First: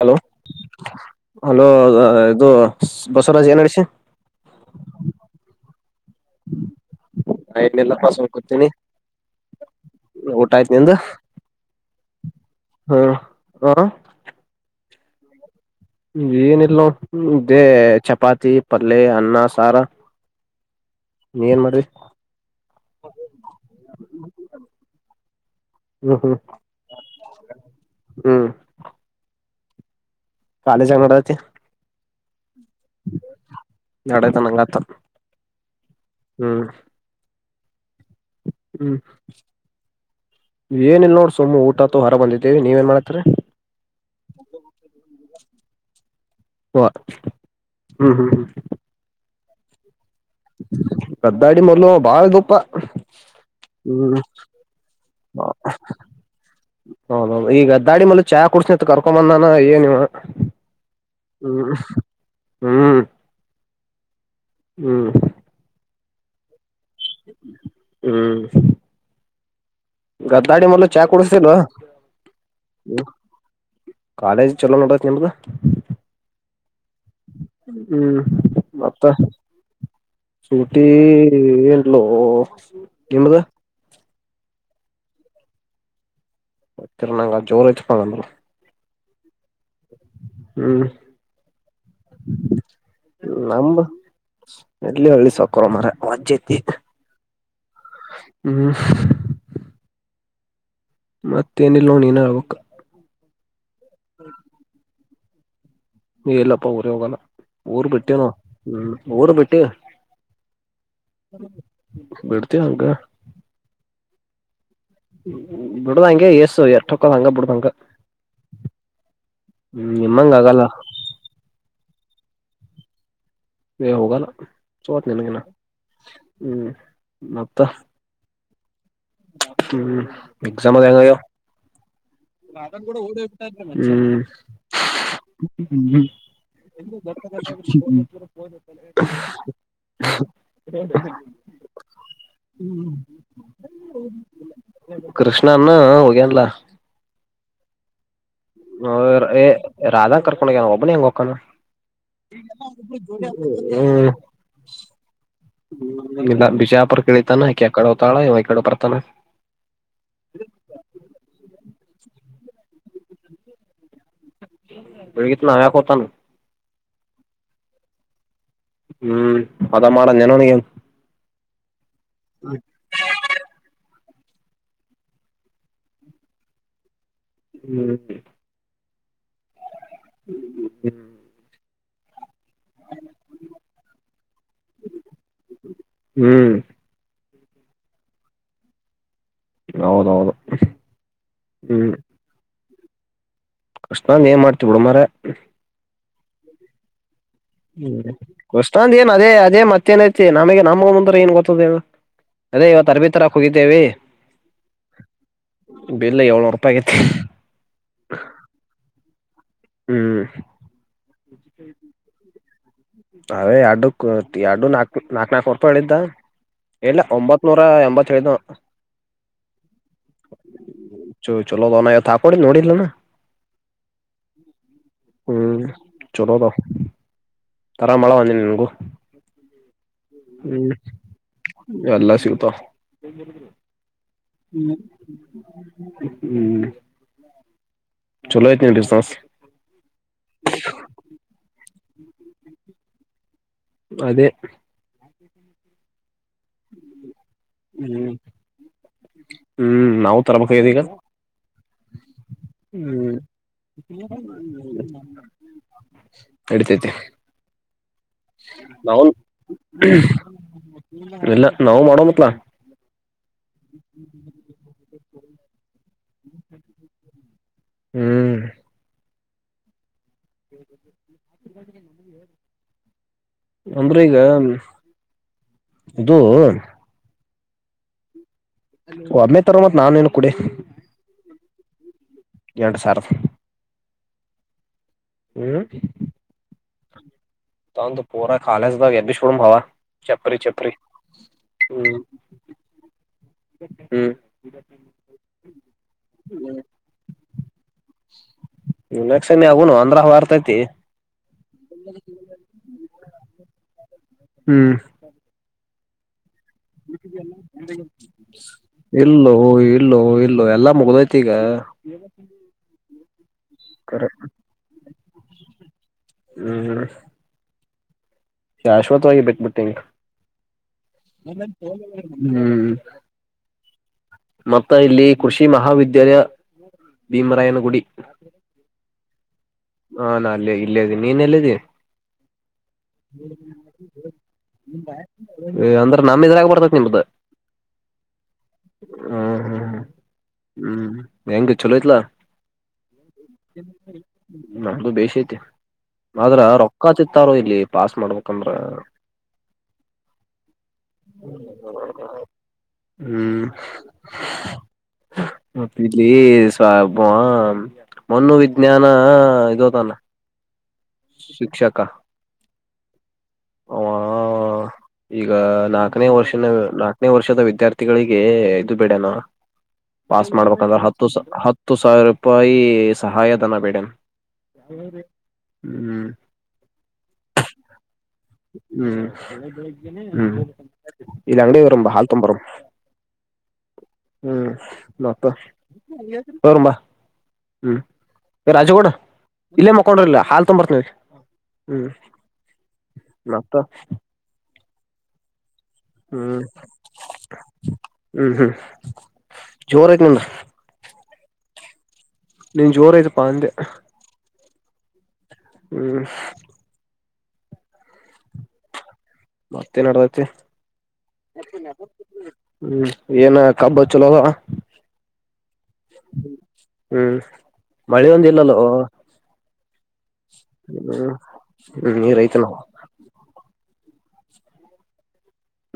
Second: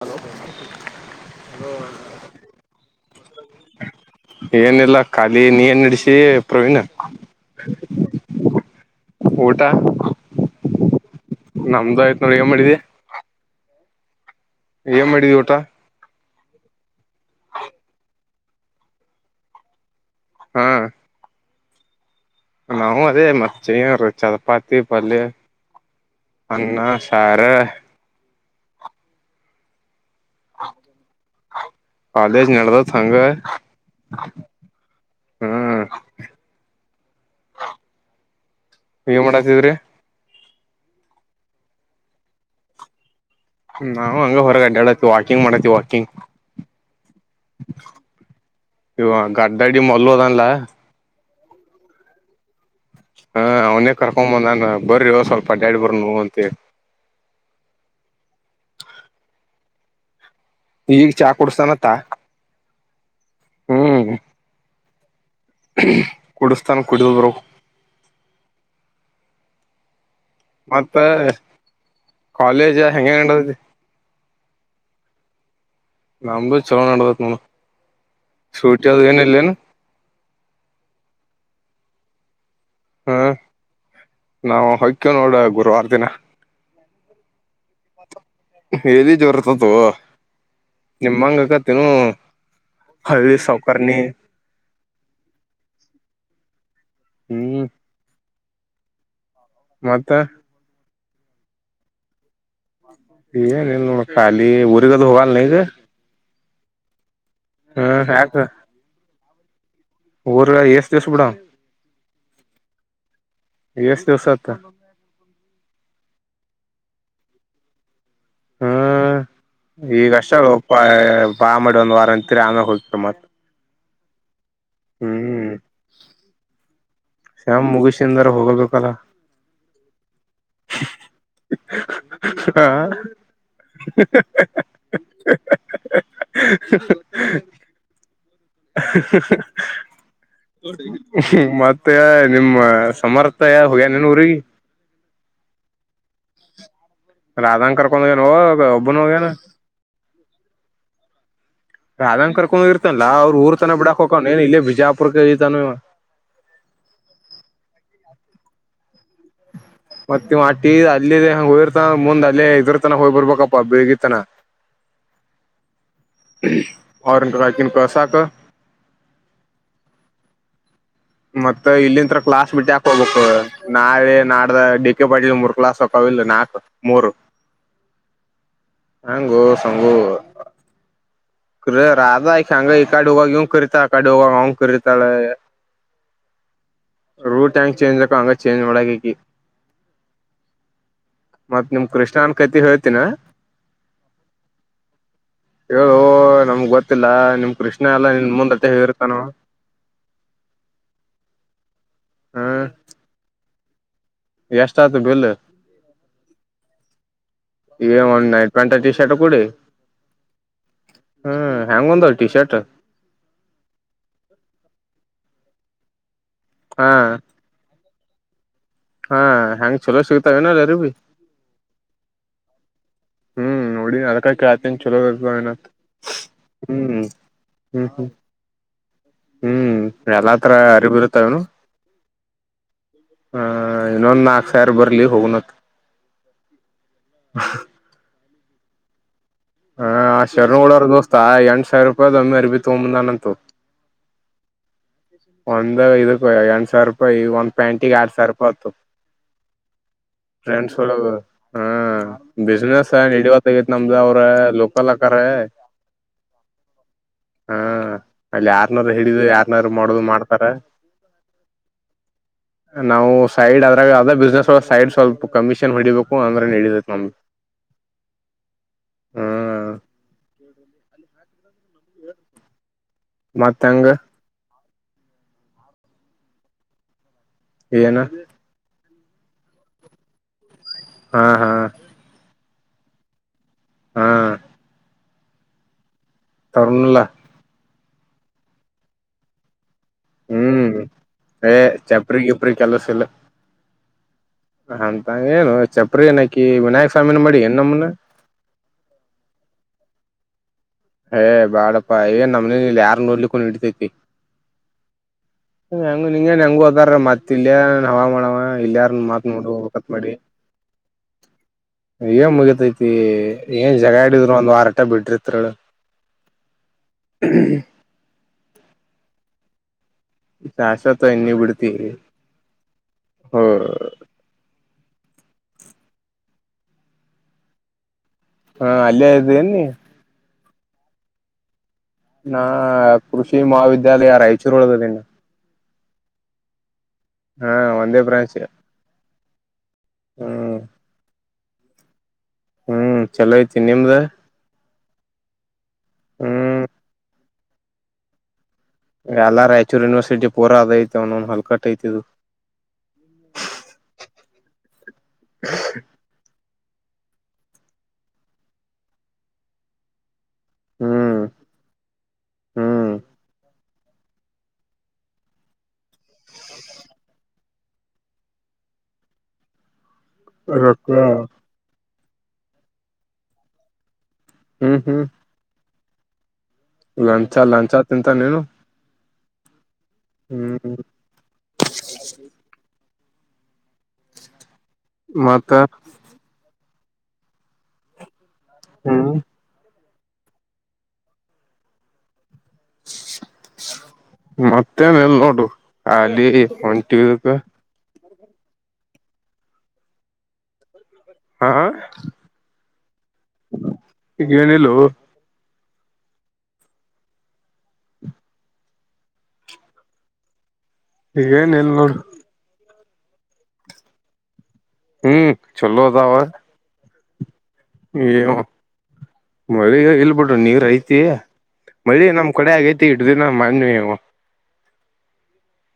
Hello hello ಇದು ಬಸವರಾಜ್ ಏನ್ಡಿಸಿ ಏನಿಲ್ಲ ಖಾಲಿ ನೀ ಏನ್ ನಡಸಿ ಪ್ರವೀಣ್ ಏನಿಲ್ಲ ಪಾ ಸುಮ್ ಕೊತೀನಿ ಊಟ ಊಟ ಆಯ್ತ. ಎಂತ. ನಮ್ದು ಆಯ್ತು ನೋಡಿ ಈಗ ಮಾಡಿದ್ದಿ. ಹಾ. ಏನ್ ಮಾಡಿದಿ ಊಟ. ಏನಿಲ್ ನೊಡ್ ಇದೆ ಚಪಾತಿ ಪಲ್ಯ ಅನ್ನ ಸಾರಾ ಹಾ ನೀ ಏನ್ ಮಾಡ್ರರಿ ನಾವು ಅದೇ ಮಚೆ ಚಪಾತಿ ಪಲ್ ಹ್ಮ್ ಹ್ಮ್ ಅನ್ನ ಸಾರ ಕಾಲೇಜ್ ಹಂಗ ನಡ್ಡತಿ ಅದೇ ನಡೆದತ್ತಿ ಅಂಗ ನಡತ ನಂಗತ ಹ್ಮ್ ಹ್ಮ್ ಏನ್ ಮಾಡಾತಿದ್ರಿ ಏನಿಲ್ ನೋಡ್ ಸುಮ್ ಊಟ ಅತ ಹೊರ ಬಿದ್ದೇವಿ ನೀವ ಏನ್ ಮಾಡತರಿ ನಾವು ಹಂಗ ಹೊರಗಡ್ಡಡವಿ ವಾಕಿಂಗ್ ಮಾಡತ್ತತಿ ವಾಕಿಂಗ್ ಹ ಹ್ಮ್ ಹ್ಮ್ ಹ್ಮ ಕಡ್ಡಡಿ ಮಲ್ಲ ಅದ ಲ್ಲ ಕದ್ದಾಡಿ ಮಲು ಬಾಳ ಗುಪ್ಪ ಹಾ ಅವನೇ ಕರ್ಕೊ ಬಂದನ್ ಬರ್ರ ಸ್ವಲ್ಪ ಅಡ್ಯಾಡಿ ಬರ್ ನ ಅಂತ ಈಗ ಅದ್ದಾಡಿ ಮೇಲೆ ಚಾ ಕುಡಡ್ಸನಿಂತ ಕರ್ಕೊಂಬಂದಾನ ಏನಿವ ಈಗ ಚಾ ಕುಡಸ್ತಾನತ್ತ ಹ್ಮ್ ಹ್ಮ್ ಹ್ಮ್ ಕೊಡ ತಾನ ಕುಡಿದ ಬರ ಹ್ಮ್ ಗದ್ದಾಡಿ ಮಲ ಚಾ ಕುಡಸ್ತಿಲೋ ಕಾಲೇಜ್ ಹೆಂಗ ನಡದೈತಿ ಕಾಲೇಜ್ ಚಲೋ ನೋಡತ್ ನಿಮ್ದ ನಮ್ದು ಚಲೋ ನಡದತ್ ನೋಡ ಹ್ಮ್ ಸೂಟಿ ಅದು ಮತ್ತ ಏನಿಲ್ಲೇನು ಶೂಟಿ ಏ ಹಲೋ ನಿಮ್ಮದು ನಾವು ಹಕ್ಯ ನೋಡ ಗುರುವಾರ ದಿನ ಹರ್ ನಂಗ ಜೋರ್ ಐತ್ ಪಲ್ರು [unintelligible] ಹ್ಮ್ ನಿಮ್ಮಂಗಕತಿನು ಹ ಸಾವಕ ನಮ್ದ ನೀ ಎಲ್ಲಿ ಹಳ್ಳಿ ಸಾಕೋರ ಮರ ವಜ್ಜೈತಿ ಹ್ಮ್ ಹ್ಮ್ ಮತ್ತ. ಮತ್ತ್ ಏನಿಲ್ಲ ನೋಡ್ ನಿನ ಹೇಳ್ಬೇಕು. ಲ್ಲದು. ಹೇ ಇಲ್ಲಪ್ಪ ಊರಿಗ್ ಹೋಗಲ್ಲ. ಉರ್ ಬಿಟ್ಟೇವೋ ಹ್ಮ್ ಉರ್ ಬಿಟ್ಟೇವೋ. ಟ್ಟ ಊರಾಗ್ ಎಸ್ ದಿಸಾ ಬಿಡವಾ ಬಿಡ್ತಿವಿ ಹಂಗ ಎಸ್. ದಿವಸತ್ತ. ಬಿಡ್ದಂಗೆ ಏಸ್ ಎಷ್ಟ್ ಹೋಕವ್ ಬಿಡ್ದಂಗ. ಹ್ಮ್ ಈಗ್ ಅಷ್ಟ ಆಗಲ್ಲ ಹೇಳೋಪ್ಪಾ ಬಾ ಮಾಡಿ ಒಂದ್ ವಾರ [unintelligible] ಹೋಕಿವ್ ಮತ್ತ. ಹೇ ಹೋಗ ನಾ. ಚೋಳತ್ ನಾಗ ಇರು ಹ್ಮ್ ಮತ್ತ. ವಾಗ. ಹ್ಮ್ ಎಕ್ಸಾಮ್ ಎಲ್ಲ ಹೆಂಗ್ ಆಗ್ಯಾವ್ [unintelligible] ಹ್ಮ್ ಹ್ಮ್ ಹ್ಮ್ ಮತ್ತೆ ನಿಮ್ಮ ಸಮರ್ಥಯ ಹೊ ನಿನ್ ಊರಿಗಿ. ಕೃಷ್ಣಾನ ಹೋಗೇನ್ಲ. ರಾಧಾನ್ ಕರಕೊಂಡ್ ಹೋಗ್ಯಾನ್. ಹೋಗ್ಯಾರ್ ಹೇ ರಧಾನ್ ಕರ್ಕೊಂಡ್. ಹೋಗ್ಯಾನ್ ಒಬ್ನೇ ಎಂಗ್ ಹೋಕನು. ರಾಧಾನ್ ಕರ್ಕೊಂಡ್ ಹೋಗಿರ್ತಾನಲ್ಲಾ ಅವ್ರ ಊರ್ ತನ ಹ್ಮ ಬಿಡಾಕ್ ಹೋಗಕನ್ ಏನ್ ಇಲ್ಲೇ ಬಿಜಾಪುರ್ಕ ಇಳಿತಾನ ಇವ. ಇಲ್ಲ ಬಿಜಾಪುರ್ ಇಳಿತನ್ ಹಾಕಡೆ ಹೊಕ್ ತಾಳಾಯ ಇವಾ ಈಕಡೆ ಬರ್ತನ. ಮತ್ತ್ ಆಟಿ ಅಲ್ಲಿಗೇನ್ ಹೋಗಿರ್ [unintelligible] ಮುಂದ ಅಲ್ಲೆ ಇದ್ರ ತನ ಹೋಗ್ ಬರ್ಬೇಕಪ್ಪ ಬಿಳಗಿ. [unintelligible] ಕತಾನು ಅವ್ರ್ ಅಕಿನ್ ಕಲ್ಸಕ. ಹ್ಮ್ ಅದ ಮಾಡ್ ಅಂಲೆನ್ ಅವ್ನಿಗೇನ್. ಮತ್ತ ಇಲ್ಲಿ. ಕ್ಲಾಸ್ ಬಿಟ್ ಯಾಕ್ ಹೋಗ್ಬೇಕು ನಾಳೆ. ನಾಡ್ದ ಡಿ ಕೆ ಪಾಟಿಲ್ ಮೂರ್ ಕ್ಲಾಸ್ ಹೊಕಾವಿಲ್ಲ ನಾಕ್ ಮೂರು. ಹ್ಮ್ ಹಂಗು ಸಂಗು ಹ್ಮ್ ರಾಧಾ ಅಂಗ ಈ ಕಡೆ ಹೋಗಿ ಕರಿತಾಳ ಆ ಕಡೆ ಅವನು ಕರಿತಾಳ ಹ್ಮ್ ರೂಟ್ ಟಂಕ್ ಚೇಂಜ್ ಅಕವ ಹಂಗ ಚೇಂಜ್ ಮಾಡಕಿ ಇಕಿ ಹೌದೌದು ಮತ್ತ ನಿಮ್ ಹ್ಮ್ ಕೃಷ್ಣನ್ ಕತಿ ಹೋಯ್ತ ಏನ ಕೃಷ್ಣಂದ ಏನ್ ಮಾಡ್ತೀವಿ ಬಿಡ ಮರ ಓ ನಮ್ಗ್ ಗೊತ್ತಿಲ್ಲ ನಿಮ್ ಕೃಷ್ಣ ಹ್ಮ್ ಎಲ್ಲಾ ನಿನ್ ಮುಂದ್ ಅಟ್ಟೆ ಕಷ್ಟಂದ ಏನ್ ಹೇಳಿರ್ತಾನವ ಅದೇ ಅದೇ ಮತ್ತೇನೈತಿ ನಮಗೆ ನಮಗ ಮುಂದ ಏನು ಕೊತ್ತುದ ಹ್ಮ್. ಅದೇ ಇವ ಅರಬ್ ತಾರಕ ಹೋಗ [unintelligible] ಎಷ್ಟ ಆತು ಬಿಲ್ ಏಳ್ನೂರು ರೂಪಾಯಿ ಆಗೈತಿ ಒಂದ್ ನೈಟ್ ಪೆಂಟ್ ಟಿ ಶರ್ಟ್ ಕೂಡಿ ಹ್ಮ್ ಹ್ಮ್ ಹೆ್ಯಾಂಗ ಒಂದ ಟಿ ಶರ್ಟ್ ಅ ಎಡು ಎಡು ನಾಕು ನಾಕ್ ನನಾಲ್ಕು ರೂಪಿ ಇಳಿತಾ ಹಾ ಇಲ್ಲ ಒಂಬತ್ ನೂರ ಎಂಬತ್ [unintelligible] ಹಾ ಹೆಯಾಂಗ ಚಲೋ ಸಿಗ್ತವೆ ಏನಾರ ಬಿ ನೋಡಿ ನೋಡಿಲಾನ ಹ್ಮ್ ನೋಡಿನಿ ಅದಕ್ಕ ಕೆಳತ್ತಿನ ಚಲೋ ಇರ್ತವೇನ ಹ್ಮ್ ಅಂತ [unintelligible] ಹ ಹ್ಮ್ ಎಲ್ಲಾ ತರ ಅರಿಬರುತ್ತ ಅವನು ಎಲ್ಲಾ ಆ ಇನ್ನೊಂದು ಹ್ಮ್ ಹ್ಮ್ ಚಲೋಯಐತನಡಿ ಸಾಸ್ ಹ ಆ ಶರಣಗಳವರು ದೋಸ್ತ ಎಂಟ್ ಸಾವಿರ ರೂಪಾಯ್ ಒಮ್ಮಿ ಅರ್ಬಿ ತಗೋ ಬಂದ ನಂತ ಅದೇ ಒಂದಾಗ ಇದ ಸಾವರ ರೂಪಾಯಿ ಒಂದ್ ಪ್ಯಾಂಟಿಗೆ ಹ್ಮ್ ಎರಡು ಸಾವಿ ರಪಾಯಿ ಆತ್ತು ಹ್ಮ್ ನಾವು ತರಬೇಕಾಗ್ಯದ ಟ್ರೆಂಡ್ಸ್ ಈಗ ಒಳಗ ಹಾ ಬಿಸ್ನೆೆಸ್ ಹ್ಮ್ ನಡಿವತ್ತ ಆಗತ್ ನಮ್ದ ಅವ್ರ ಲೋಕಲ್ ಆಕಾರ ನಡಿತೈತಿ ಹಾ ಅಲ್ಲಿ ಯಾರ್ನ್ರು ಹಿಡಿದು ಯಾರ್ನಾರ್ರು ಮಾಡ ಎಲ್ಲ ನಾವು ಮಾಡೋ ಮತ್ಲ ನಾವು ಸೈಡ್ ಆದ್ರಾಗ ಯಾವದ ಬಿಸ್ನೆಸ್ ಸೈಡ್ ಸ್ವಲ್ಪ ಕಮಿಷನ್ ಹೊಡಿಬೇಕು ಪ್ಪು ಅಂದ್ರೆ ನಡೈ ನಮ್ಗೆ ಹ್ಮ್ [inaudible] ಮತ್ ಹೆಂಗ ಅಂದ್ರೆ ಈಗ ಇದೂ ಏನು ಒಮ್ಮೆ ತರ ಮತ್ ನಾನೇನು ಕುಡಿ ಹಾ ಹಾ ಎರಡು ಸಾರ ಹ್ಮ್ ಹ್ಮ್ ತರಣುಲ ತಂದುು ಪೋರ ಕಾಲ್ದ ಎಬಿ ಶೋಡಮ ಹಾವ ಹ್ಮ್ ಏ ಚಪ್ರಿ ಇಪ್ರಿ ಕೆಲಸ ಇಲ್ಲ ಹ್ಮ್ ಅಂತ ಏನು ಚಪ್ಪರಿ ಏನಕಿ ವಿನಾಯಕ ಸ್ವಾಮಿನ ಮಾಡಿ ನಮ್ಮನ ವರ್ತತಿ ಏ ಬಾಡಪ್ಪಾ ಎನ್ ನಮ್ಮನೇಲಿ ಇಲ್ಲಿ ಯಾರು ನೋಡ್ಲಿಕ್ಕೊಂಡ ಹಡ್ತೈತಿ ಹ್ಮ್ ಹ ಅಂಗು ಹಂಗನ್ ಹೆಂಗ ಹದಾರ ಮತ್ ಇಲ್ಲಯ ಹವ ಮಾಡವ ಇಲ್ಲಯಾರ ಮಾತ್ ಇಲ್ಲೋ ನೋಡಕತ್ ಇಲ್ಲೋ ಮಾಡಿ ಇಲ್ಲೋ ಎಲ್ಲಾ ಮುಗ್ದೈತಿ ಈಗ ಮುಗತತಿ ಹ್ಮ ಏನ್ ಕರೆ ಜಾಗಾಡಿದ್ರ ಒಂದ್ ವಾರಟ ಬಿಟ್ರಿ ತ್ರಳ ಹ್ಮ್ ಶಾಶ್ವತವಾಗಿ ಬಿಟ್ಬಿಟ್ಟಿ ಶಾಸತ್ ಎಣ್ಣಿ ಬಿಡ್ತಿ ಹ್ಮ್ ಹ ಮತ್ತ ಇಲ್ಲಿ ಕೃಷಿ ಮಹಾವಿದ್ಯಾಲಯ ಭೀಮರಾಯನ ಗುಡಿ ಹಾ ಅಲ್ಲೇ ಇದೇನ್ ನೀ [unintelligible] ಇಲ್ಲಿ ಇದೀನಿ ನೀನ್ ಎಲ್ಲದ ನಾ ಕೃಷಿ ಮಹಾವಿದ್ಯಾಲಯ ರಾಯಚೂರು ಒಳಗಿದೀನಿ ಅ್ರ ನಮ್ಮ ಇದ್ರಾಗ ಬತಕ್ ನಿಮ್ದು ಹಾ ಒಂದೇ ಬ್ರಾಂಚ್ ರಿ ಹ್ಮ್ ಹ್ಮ್ ಹ್ಮ್ ಹೆಂಗ ಚಲೋತ್ಲ ಹ್ಮ್ ಚಲೋ ಐತಿ ನಿಮ್ದ ನಮ್ದು ಬಸತಿ ಆದ್ರ ಹ್ಮ್ ರೊಕ್ಕ ಚಿ ಇಲ್ಲಿ ಪಾಸ್ ಮಾಡ್ಬೇಕಂದ್ರ ಎಲ್ಲ ರಾಯಚೂರು ಯೂನಿವರ್ಸಿಟಿ ಪೂರಾ ಅದಐತ ಅವನ ಹಲ್ಕಟ್ಟ ಐತಿ ಅದು ಹ ಮತ್ ಇಲ್ಲಿ ಸಾಬ ಮ್ಣ ವಿಜ್ಞಾನ ಹಾ ಇದು ತಾನ ಹ್ಮ್ ಶಿಕ್ಷಕ ಹ್ಮ್ ಆ ಈಗ ನಾಲ್ಕನೇ ವರ್ಷ ನಾಲ್ಕನೇ ವರ್ಷದ ವಿದ್ಯಾರ್ಥಿಗಳಿಗೆ ಎ್ದದು ಬಿೇಡಾನ ಪಾಸ್ ಮಾಡ್ಬೇಕಂದ್ರೆ ರೊಕ್ಕ ಹತ್ತು ಹತ್ತು ಸಾವಿರ ರಪಾಯಿ ಸಹಾಯಧನ ಬೇಡ ಹ್ಮ್ ಲಂಚ ಲಂಚ ತಿಂತಾನೇನು ಹ್ಮ್ಮ ಹ್ಮ್ ಇಲ್ಲಿ ಅಂಗಡಿ ಒಗ್ಬಾರನ ಬ ಹಾಲ್ ತೊಂಬರ ಹ್ಮ್ ನತ್ತ ಮತ್ತ ತೋರ್ಂಬಾ ಹ್ಮ್ ರಾಜಗೌಡ ಹ್ಮ್ ಇಲ್ಲ ಮ ತಕೊಂಡ್ರಿಲ್ಲ ಹಾಲ್ ತುಂಬರ್ತನ ಹ್ಮ್ ಮತ್ತ ತನೆ ನೋಡು ಹಲ್ಲಿ ಹ್ಮ್ ಹೊಂಟಿವೆ ಹ್ಮ್ ಹ್ಮ್ ಜೋರ್ ಐತೆ ನಿಮ್ದು. ಹಾ ಹಾ ನೀನ್ ಜೋರ್ ಐತೆಪ್ಪ ಅಂದೆ. ಈಗೇನಿಲ್ಲೋ ಹ್ಮ್ ಮತ್ತೇನ್ ಅಡದೈತಿ. ಈಗ್ ಏನ್ ಇಲ್ ನೋಡ್. ಹ್ಮ್ ಏನ ಕಬ್ಬ್ ಚೊಲೋ ಅದ. ಹ್ಮ್ ಚೊಲೋ ಅದಾವ. ಹ್ಮ್ ಮಳಿ ಒಂದ ಏನೋ ಇಲ್ಲಲ್ಲೋ ಮಳಿ ಇಲ್ಬಿಡ್ರಿ ನೀರ್ ಐತಿ ಹ್ಮ್ ಹ್ಮ್ ಮಳಿ ನೀರ್ ನಮ್ ಐತನ ಕಡೆ ಆಗೈತಿ ಇಟ್ ದಿನ ಮನ್ನೆ.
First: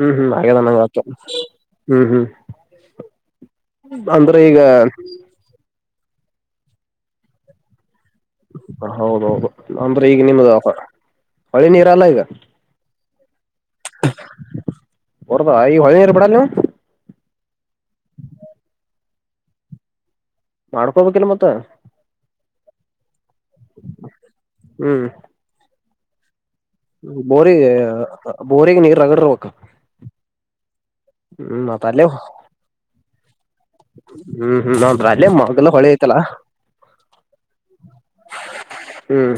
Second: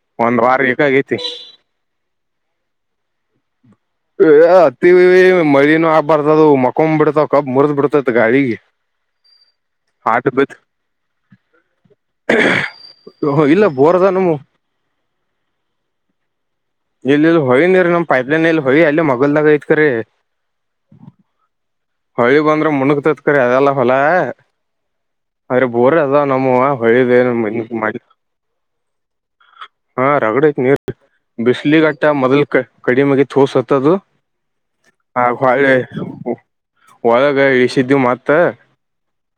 ಹ್ಮ್ ಹ್ಮ್ ಒಂದ್ ಆಗೈದ ವಾರ ಏಕ ಅಂದಂಗಾಯ್ತು ಆಗೈತಿ ಹ್ಮ್ ಹ್ಮ್. [inaudible] ಏ ಅಂದ್ರೆ ಈಗ ಅತೀ ಮಳಿನು ಅತ್ ಬರ್ದದು ಮಕೊನ್ಬಿಡತಾವ ಕಬ್ ಮುರದ್ ಬಿಡುತ್ ಹೌದೌದು ಅಂದ್ರೆ ಈಗ್ ಆಟ ನಿಮ್ಗ ಬಿತ್ ಹೊಳಿ ನೀರ್ ಅಲ್ಲ ಈಗ. ಹೊ ಹೊ ಇಲ್ಲ. ಬೋರ್ದ ನಮ್ ಬೋರ್ ಅದಾವ ಈ ಹೋಳಿ ನೀರ್ ಬೀಡಲ್ ನೀವು. ಇಲ್ ಇಲ್ ಹೊಳಿನಿರ ನಮ್ ಪೈಪ್ಲೈನ್ ಇಲ್ಲ ಹೋಳಿ ಅಲ್ಲಿ ಮಗಲ್ದಾಗ ಐತ್ಕರೆ. ಮಾಡ್ಕೋಬೇಕಿಲ್ಲ ಮತ್ತ ಹೊಳಿ ಬಂದ್ರೆ ಮುನುಗ್ತೈತಿ ಕರೆ ಅದೆಲ್ಲ ಹೊಲ ಹ್ಮ್ ಆದ್ರೆ. ಬೋರ್ ಅದವ್ ನಮ್ ಬೋರಿಗೆ ಬೋರಿಗ್ ನೀ ರಗಡ್ ಇರಬೇಕ್. ಹಾ ರಗಡತ್ ನೀರು ಮತ್ತ ಬಿಸ್ಲಿಗಟ್ಟ ಅಲ್ಲೇ ಮೊದ್ಲ್ ಕ ಕಡಿಮೆ ಆಗಿತ್ತು ಹೊಸತದು ಹ್ಮ್ ಹ್ಮ್ ನೋಡ್ರ ಅಲ್ಲೇ ಆಗ ಮೊದಲ ಹೊಳ್ಳಿ ಹೊಳಿ ಐತಲ್ಲಾ ಒಳಗ ಇಳಿಸಿದ್ವಿ ಮತ್ತ ಹ್ಮ್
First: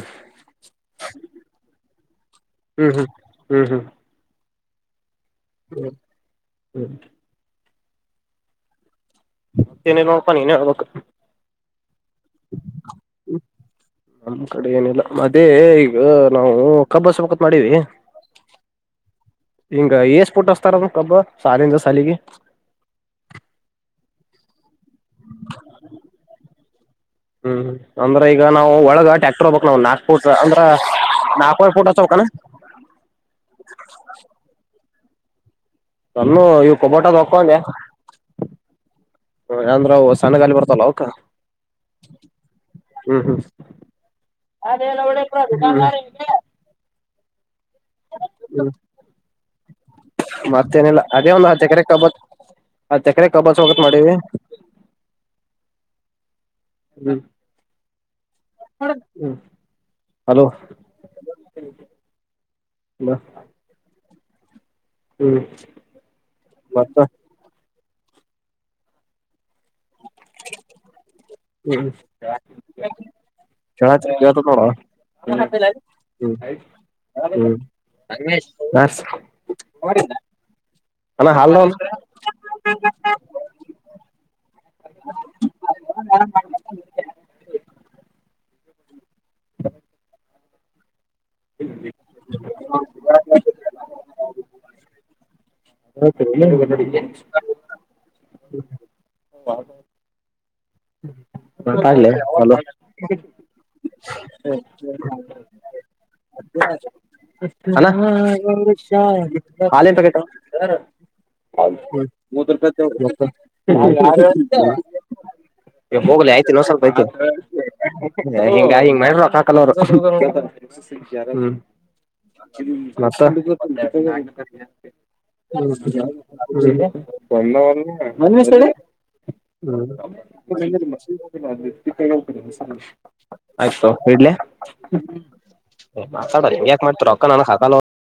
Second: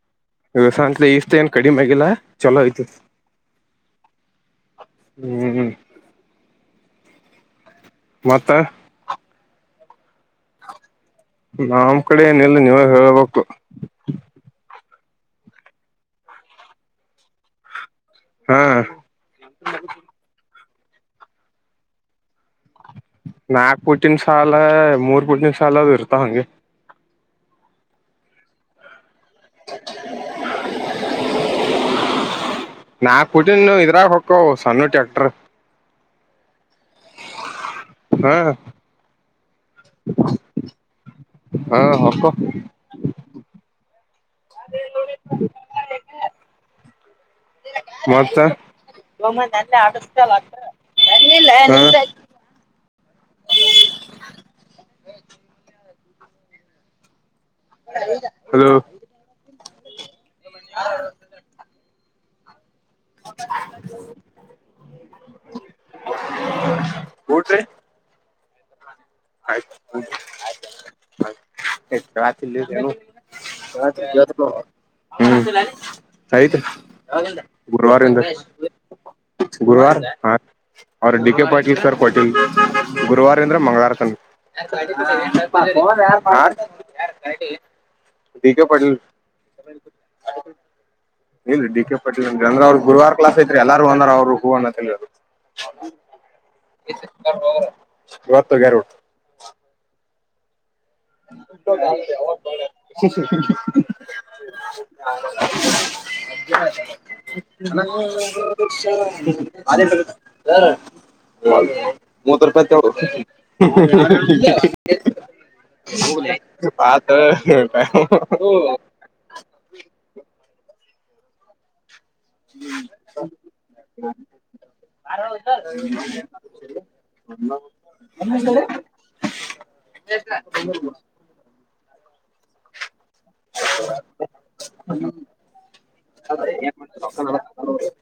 ಇಲ್ ಸಂತೆಲೆ ಇಷ್ ಏನ್ ಕಡಿಮೆ ಆಗಿಲ್ಲ. ಚಲೋ ಐತಿ ಹ್ಮ್ ಹ್ಮ್ ಹ್ಮ್ ಹ್ಮ್ ಹ್ಮ್ ಹ್ಮ್ ಮತ್ತ ಮತ್ತ್ ಏನಿಲ್ಲ ನೋಡಪ್ಪ ನೀನೆ ಹೇಳಬೇಕ್. ನಮ್ ಕಡೆ ಏನ ಇಲ್ಲ ನೀವು ಹೇಳ್ಬೇಕು. ಹ್ಮ್ ಅದೇ ಈಗ ನಾವು ಕಬ್ಬ್ ಹಚ್ಬೇಕ್ ಅಂತ ಮಾಡೀವಿ. ಹಾ ಈಂಗ ಎಸ್ ಸ್ಫೋಟ್. ರ ಕಬ್ ಸಾಲಿಂದ ಸಾಲಿಗಿ ನಾಕ್ ಪುಟಿನ ಸಾಲ ಮೂರ ಪುಟಿನ್ ಸಾಲ ಅದು ಇರ್ತವ ಹಂಗೆ. ಹ್ಮ್ ಅಂದ್ರ ಈಗ ನಾವು ಒಳಗ ಟ್ಯಾ [unintelligible] ನಾಲ್ಕವರೆ ಫೂಟ್ ಹಚ್ಬೇಕನ ನಾಕ್ ಪುಟಿನು ಇದರಗ ಹೊಕ್ಕವ್ ಸಣ್ಣ ಟ್ಯಾಕ್ ಟ್ರ ಸಣ್ಣವು ಇವು ಕೊಬೋಟವ ಹೊಕ್ಕವ ಅಂದೆ ಹಾ ಹ ಅಂದ್ರ ಅವು ಸಣ್ಣಗಾಲಿ ಬರ್ತಾವಲ್ಲ ಅವಕ್ಕ [unintelligible] ಹಾ ಹೊಕ್ಕವ್ ಹ್ಮ್ ಹ್ಮ್ [unintelligible] ಮತ್ತ ಹ್ಮ [unintelligible] ಹಾ ಮತ್ತೇನಿಲ್ಲ ಅದೇ ಒಂದು ಹತ್ತ ಎಕರೆ ಕಬ್ಬ [unintelligible] ಹತ್ತ ಎಕರೆ ಕಬ್ಬ ಹಚ್ಬೇಕ್ ಅಂತ ಮಾಡೆವಿ ಹ್ಮ್ ಹಲೋ [unintelligible] ಹ್ಮ್ [unintelligible] ಹಲೋ [unintelligible] ಹ್ಮ್ [unintelligible] ಮತ್ತ ಆಯ್ತ್ [unintelligible] ಹ್ಮ್ ಹ್ಮ್ ಕೇಳಾತೇತಿ ಕೇಳ್ತೇತ್ ನೋಡ ಹ್ಮ್ [unintelligible] ಐತಿ ಹ್ಮ್ [unintelligible] ಗುರುವಾರಯಿಂದ [unintelligible] ಗುರುವಾರ ಹ ಅವ್ರ ಅಣ್ಣ ಡಿ ಕೆ ಹಾಲ್ ಪಾಟೀಲ್ ಸರ್ ಪೂಟೀಲ್ ಗುರುವಾರ ದಿಂದ್ರ ಮಂಗ್ಲಾರ [unintelligible] ಹ ಡಿ ಕೆ ಪಾಟೀಲ್ [unintelligible] ಇಲ್ ಡಿ ಕೆ ಪಟೀಲ್ ಎಲ್ ರ ಗುರ್ವಾರ ಕ್ಲಾಸ್ ಐತ್ರಿ ಎಲ್ಲರೂ ಒನ ರವ್ ಉ ಊ ಅನತಲ್ ಏಳ [unintelligible] ಇವತ್ ಹೋಗ್ಯಾರ್ ಅವ್ರು ಆಗ್ಲಿ ಹಲೋ [unintelligible] [unintelligible] [unintelligible] ಅಣ [unintelligible] ಹಾಲೆಟ್ ಪಾಕಿಟವ [unintelligible] ಮೂವತೃಪೈ ತವ್ ಹೇಳ್ [unintelligible] ಹೇ ಹೋಗ್ಲೆ ಆಯ್ತಿ ಇನೋ ಸ್ವಲ್ಪ ಐತೆ [unintelligible] ಯಾ ಕಿಂಗ ಹಿಂಗ್ ಮಾಡ್ರೋ ಸಾಕಲೋವ್ರು [unintelligible] ಯಾರ ಹ್ಮ್. [unintelligible] ನಿಲ್ಲದಿಲ್ಲ ಸಿಗೋದಿಲ್ಲಾ ಅದು. [unintelligible] ಆಯ್ತ ಇಡ್ಲೆ ಹ್ಮ್ ಮಾತಾಡೂ ಇಂಗ್ಯಾಕ್ ಮಾಡ್ತ ರೊಕ್ಕ ನನ್ ಹತಲೋ.